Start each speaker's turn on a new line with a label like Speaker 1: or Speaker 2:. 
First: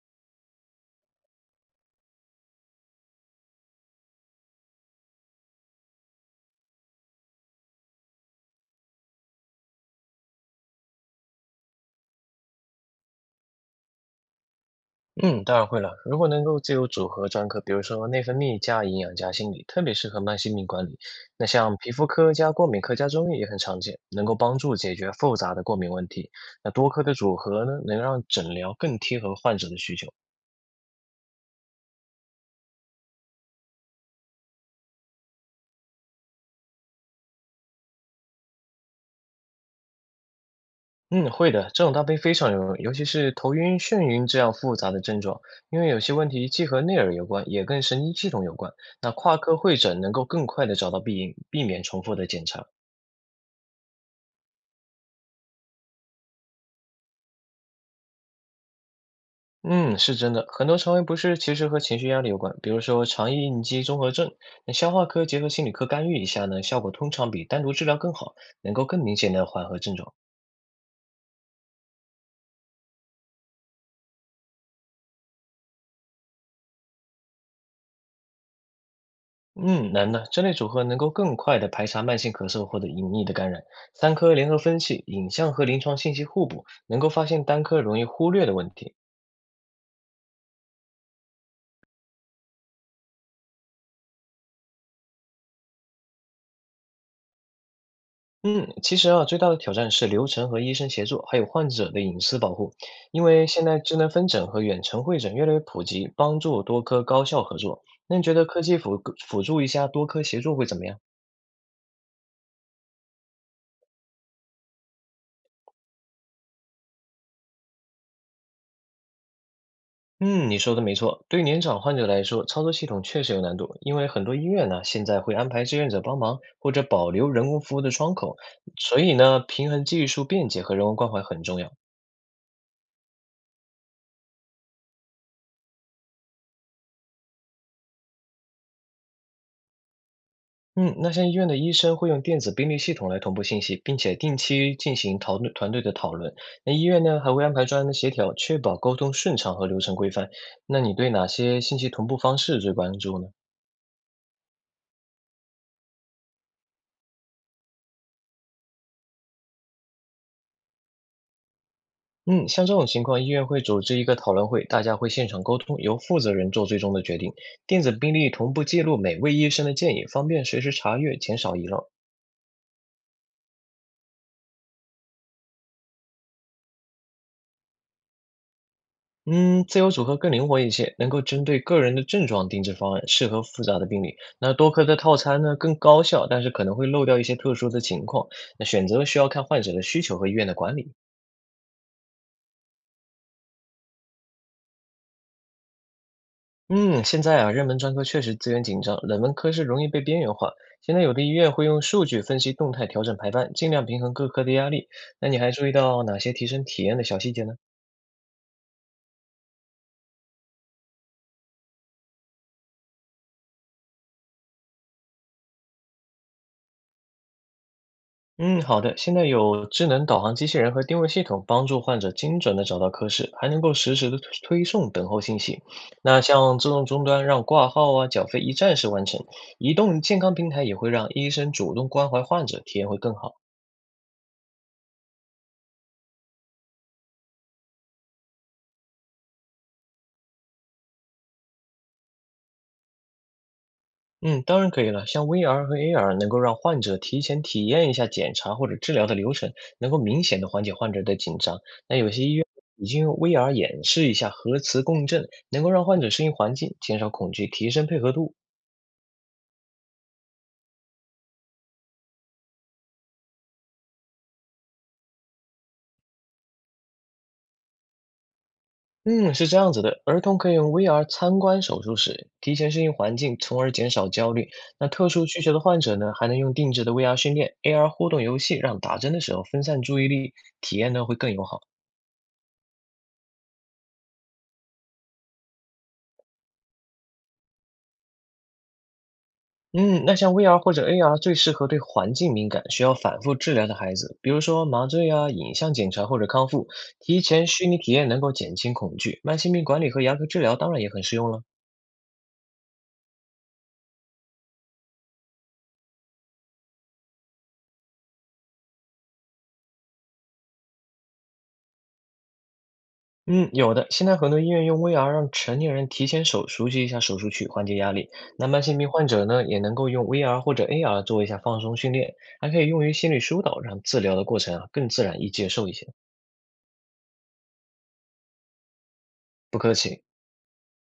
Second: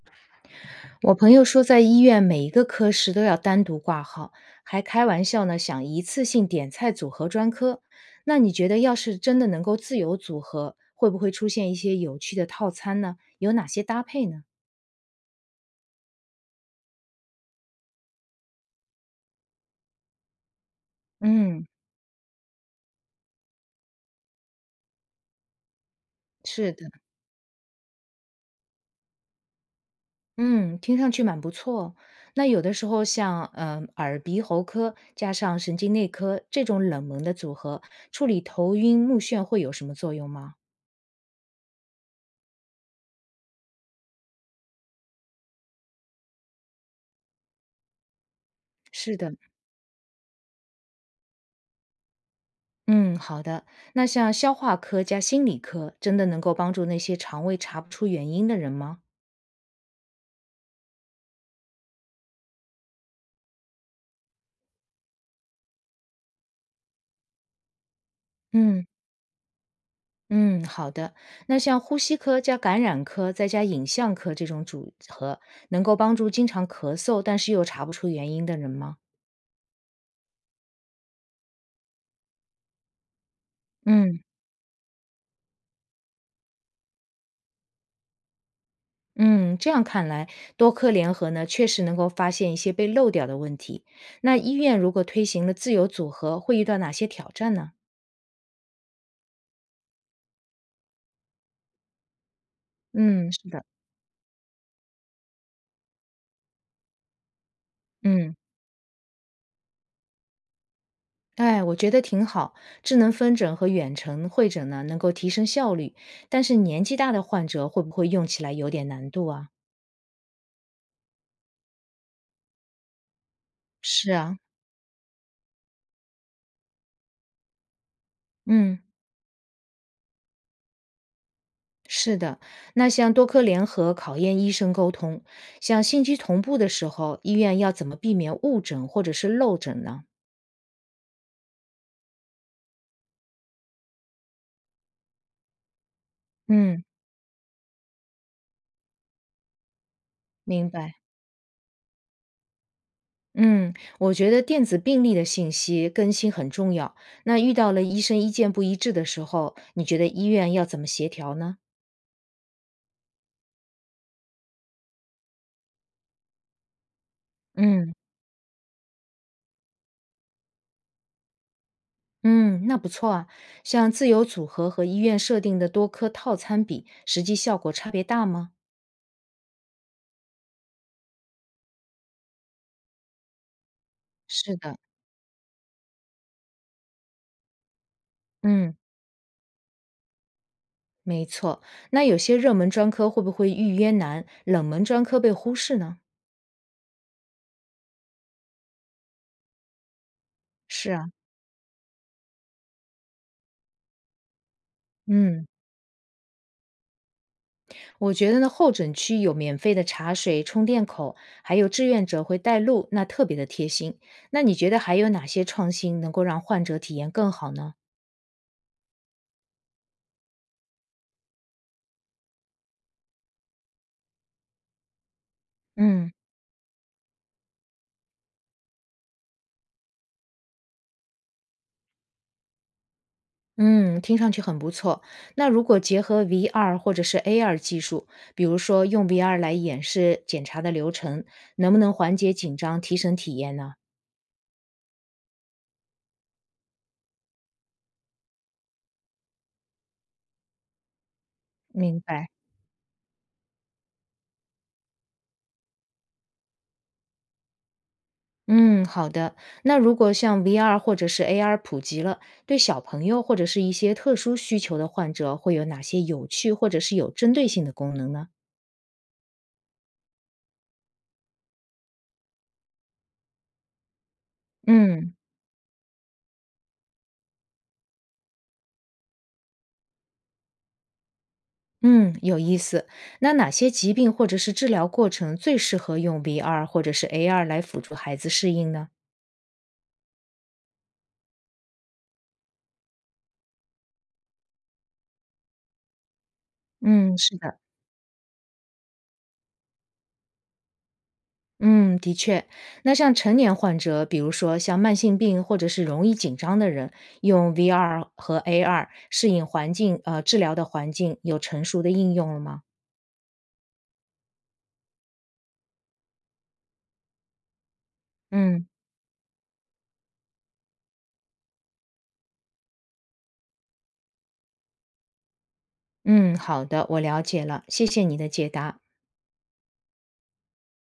Speaker 1: 我朋友说，在医院每一个科室都要单独挂号，还开玩笑呢，想一次性点菜组合专科。那你觉得，要是真的能够自由组合，会不会出现一些有趣的套餐呢？有哪些搭配呢？
Speaker 2: 嗯，当然会了。如果能够自由组合专科，比如说内分泌加营养加心理，特别适合慢性病管理。那
Speaker 1: 嗯，
Speaker 2: 像皮肤科加过敏科加中医也很常见，能够帮助解决复杂的过敏问题。
Speaker 1: 是
Speaker 2: 那多
Speaker 1: 的，
Speaker 2: 科的组合呢，能让诊疗更贴合患者的需求。
Speaker 1: 嗯，听上去蛮不错哦。那有的时候像，耳鼻喉科加上神经内科这种冷门的组合，处理头晕目眩会有什么作用吗？
Speaker 2: 嗯，会的，这种搭配非常有用，尤其是头晕、眩晕这样复杂的症状，因为有些问题既和内耳有关，也跟神经系统有关。那
Speaker 1: 是的，
Speaker 2: 跨科会诊能够更快的找到病因，避免重复的检查。
Speaker 1: 嗯，好的。那像消化科加心理科，真的能够帮助那些肠胃查不出原因的人吗？
Speaker 2: 嗯，是真的，很多肠胃不适其实和情绪压力有关，比如说肠易应激综合症。那消化科结合心理科干预一下呢，效果通常比单独治疗更好，能
Speaker 1: 嗯
Speaker 2: 够更明显的缓和症状。
Speaker 1: 嗯，好的。那像呼吸科加感染科再加影像科这种组合，能够帮助经常咳嗽但是又查不出原因的人吗？
Speaker 2: 嗯，难的，这类组合能够更快的排查慢性咳嗽或者隐匿的感染。三
Speaker 1: 嗯
Speaker 2: 科联合分析，影像和临床信息互补，能够发现单科容易忽略的问题。
Speaker 1: 嗯，这样看来，多科联合呢，确实能够发现一些被漏掉的问题。那医院如果推行了自由组合，会遇到哪些挑战呢？
Speaker 2: 嗯，其实啊，最大的挑战是流程和医生协作，还有患者的隐私保护。因
Speaker 1: 嗯，
Speaker 2: 为
Speaker 1: 是的，
Speaker 2: 现在智能分诊和远程会诊越来越普及，帮助多科高效合作。那你觉
Speaker 1: 嗯。
Speaker 2: 得科技辅助一下多科协作会怎么样？
Speaker 1: 哎，我觉得挺好。智能分诊和远程会诊呢，能够提升效率，但是年纪大的患者会不会用起来有点难度啊？
Speaker 2: 嗯，你说的没错，对年长患者来说，操作系统确实有难度，因为
Speaker 1: 是
Speaker 2: 很多
Speaker 1: 啊，
Speaker 2: 医院呢现在会安排志愿者帮忙，或者保留人工服务的窗口，
Speaker 1: 嗯，
Speaker 2: 所以呢，平衡技术便捷和人文关怀很重要。
Speaker 1: 是的。那像多科联合考验医生沟通，像信息同步的时候，医院要怎么避免误诊或者是漏诊呢？
Speaker 2: 嗯，那像医院的医生会用电子病历系统来同步信息，并且定期进行讨论团队的讨论。那医
Speaker 1: 嗯，
Speaker 2: 院呢，还会安排专人的协调，确保沟通顺畅和流程规范。
Speaker 1: 明
Speaker 2: 那你
Speaker 1: 白。
Speaker 2: 对哪些信息同步方式最关注呢？
Speaker 1: 嗯，我觉得电子病历的信息更新很重要。那遇到了医生意见不一致的时候，你觉得医院要怎么协调呢？
Speaker 2: 嗯，像这种情况，医院会组织一个讨论会，大家会现场沟通，由负责人做最终的决定。电子
Speaker 1: 嗯。
Speaker 2: 病历同步记录每位医生的建议，方便随时查阅，减少遗漏。
Speaker 1: 嗯，那不错啊。像自由组合和医院设定的多科套餐比，实际效果差别大吗？
Speaker 2: 嗯，自由组合更灵活一些，能够针对个人的症状定制方案，适合复杂的病例。那
Speaker 1: 是
Speaker 2: 多
Speaker 1: 的，
Speaker 2: 科的套餐呢，更高效，但是可能会漏掉一些特殊的情况。那
Speaker 1: 嗯，
Speaker 2: 选择需要看患者的需求和医院的管理。
Speaker 1: 没错。那有些热门专科会不会预约难，冷门专科被忽视呢？
Speaker 2: 嗯，现在啊，热门专科确实资源紧张，冷门科室容易被边缘化。
Speaker 1: 是
Speaker 2: 现在
Speaker 1: 啊，
Speaker 2: 有的医院会用数据分析动态调整排班，尽量平衡各科的压力。那你
Speaker 1: 嗯，
Speaker 2: 还注意到哪些提升体验的小细节呢？
Speaker 1: 我觉得呢，候诊区有免费的茶水、充电口，还有志愿者会带路，那特别的贴心。那你觉得还有哪些创新能够让患者体验更好呢？
Speaker 2: 嗯，好的。现在有智能导航机器人和定位系统帮助患者精准的找到科室，还能够实时的推送等候信息。
Speaker 1: 嗯。
Speaker 2: 那像自动终端让挂号啊、缴费一站式完成，移动健康平台也会让医生主动关怀患者，体验会更好。
Speaker 1: 嗯，听上去很不错。那如果结合 VR 或者是 AR 技术，比如说用 VR 来演示检查的流程，能不能缓解紧张，提升体验呢？
Speaker 2: 嗯，当然可以了。像 VR 和 AR 能够让患者提前体验一下检查或者治疗的流程，能够明显的缓解患者的紧张。那
Speaker 1: 明
Speaker 2: 有些
Speaker 1: 白。
Speaker 2: 医院已经用 VR 演示一下核磁共振，能够让患者适应环境，减少恐惧，提升配合度。
Speaker 1: 嗯，好的。那如果像 VR 或者是 AR 普及了，对小朋友或者是一些特殊需求的患者，会有哪些有趣或者是有针对性的功能呢？
Speaker 2: 嗯，是这样子的，儿童可以用 VR 参观手术室，提前适应环境，从而减少焦虑。那特
Speaker 1: 嗯
Speaker 2: 殊需求的患者呢，还能用定制的 VR 训练、AR 互动游戏，让打针的时候分散注意力，体验呢会更友好。
Speaker 1: 嗯，有意思。那哪些疾病或者是治疗过程最适合用 VR 或者是 AR 来辅助孩子适应呢？
Speaker 2: 嗯，那像 VR 或者 AR 最适合对环境敏感、需要反复治疗的孩子，比如说麻醉啊、影像检查或者康复，
Speaker 1: 嗯，
Speaker 2: 提
Speaker 1: 是
Speaker 2: 前
Speaker 1: 的，
Speaker 2: 虚拟体验能够减轻恐惧。慢性病管理和牙科治疗当然也很适用了。
Speaker 1: 嗯，的确。那像成年患者，比如说像慢性病或者是容易紧张的人，用 VR 和 AR 适应环境，治疗的环境有成熟的应用了吗？
Speaker 2: 嗯，有的。现在很多医院用 VR 让成年人提前手熟悉一下手术区，缓解压力。那慢
Speaker 1: 嗯
Speaker 2: 性病患者呢，也能够用 VR 或者 AR 做一下放松训练，还可以用于心理疏导，让治疗的过程啊更自然易接受一些。
Speaker 1: 嗯，好的，我了解了，谢谢你的解答。
Speaker 2: 不客气。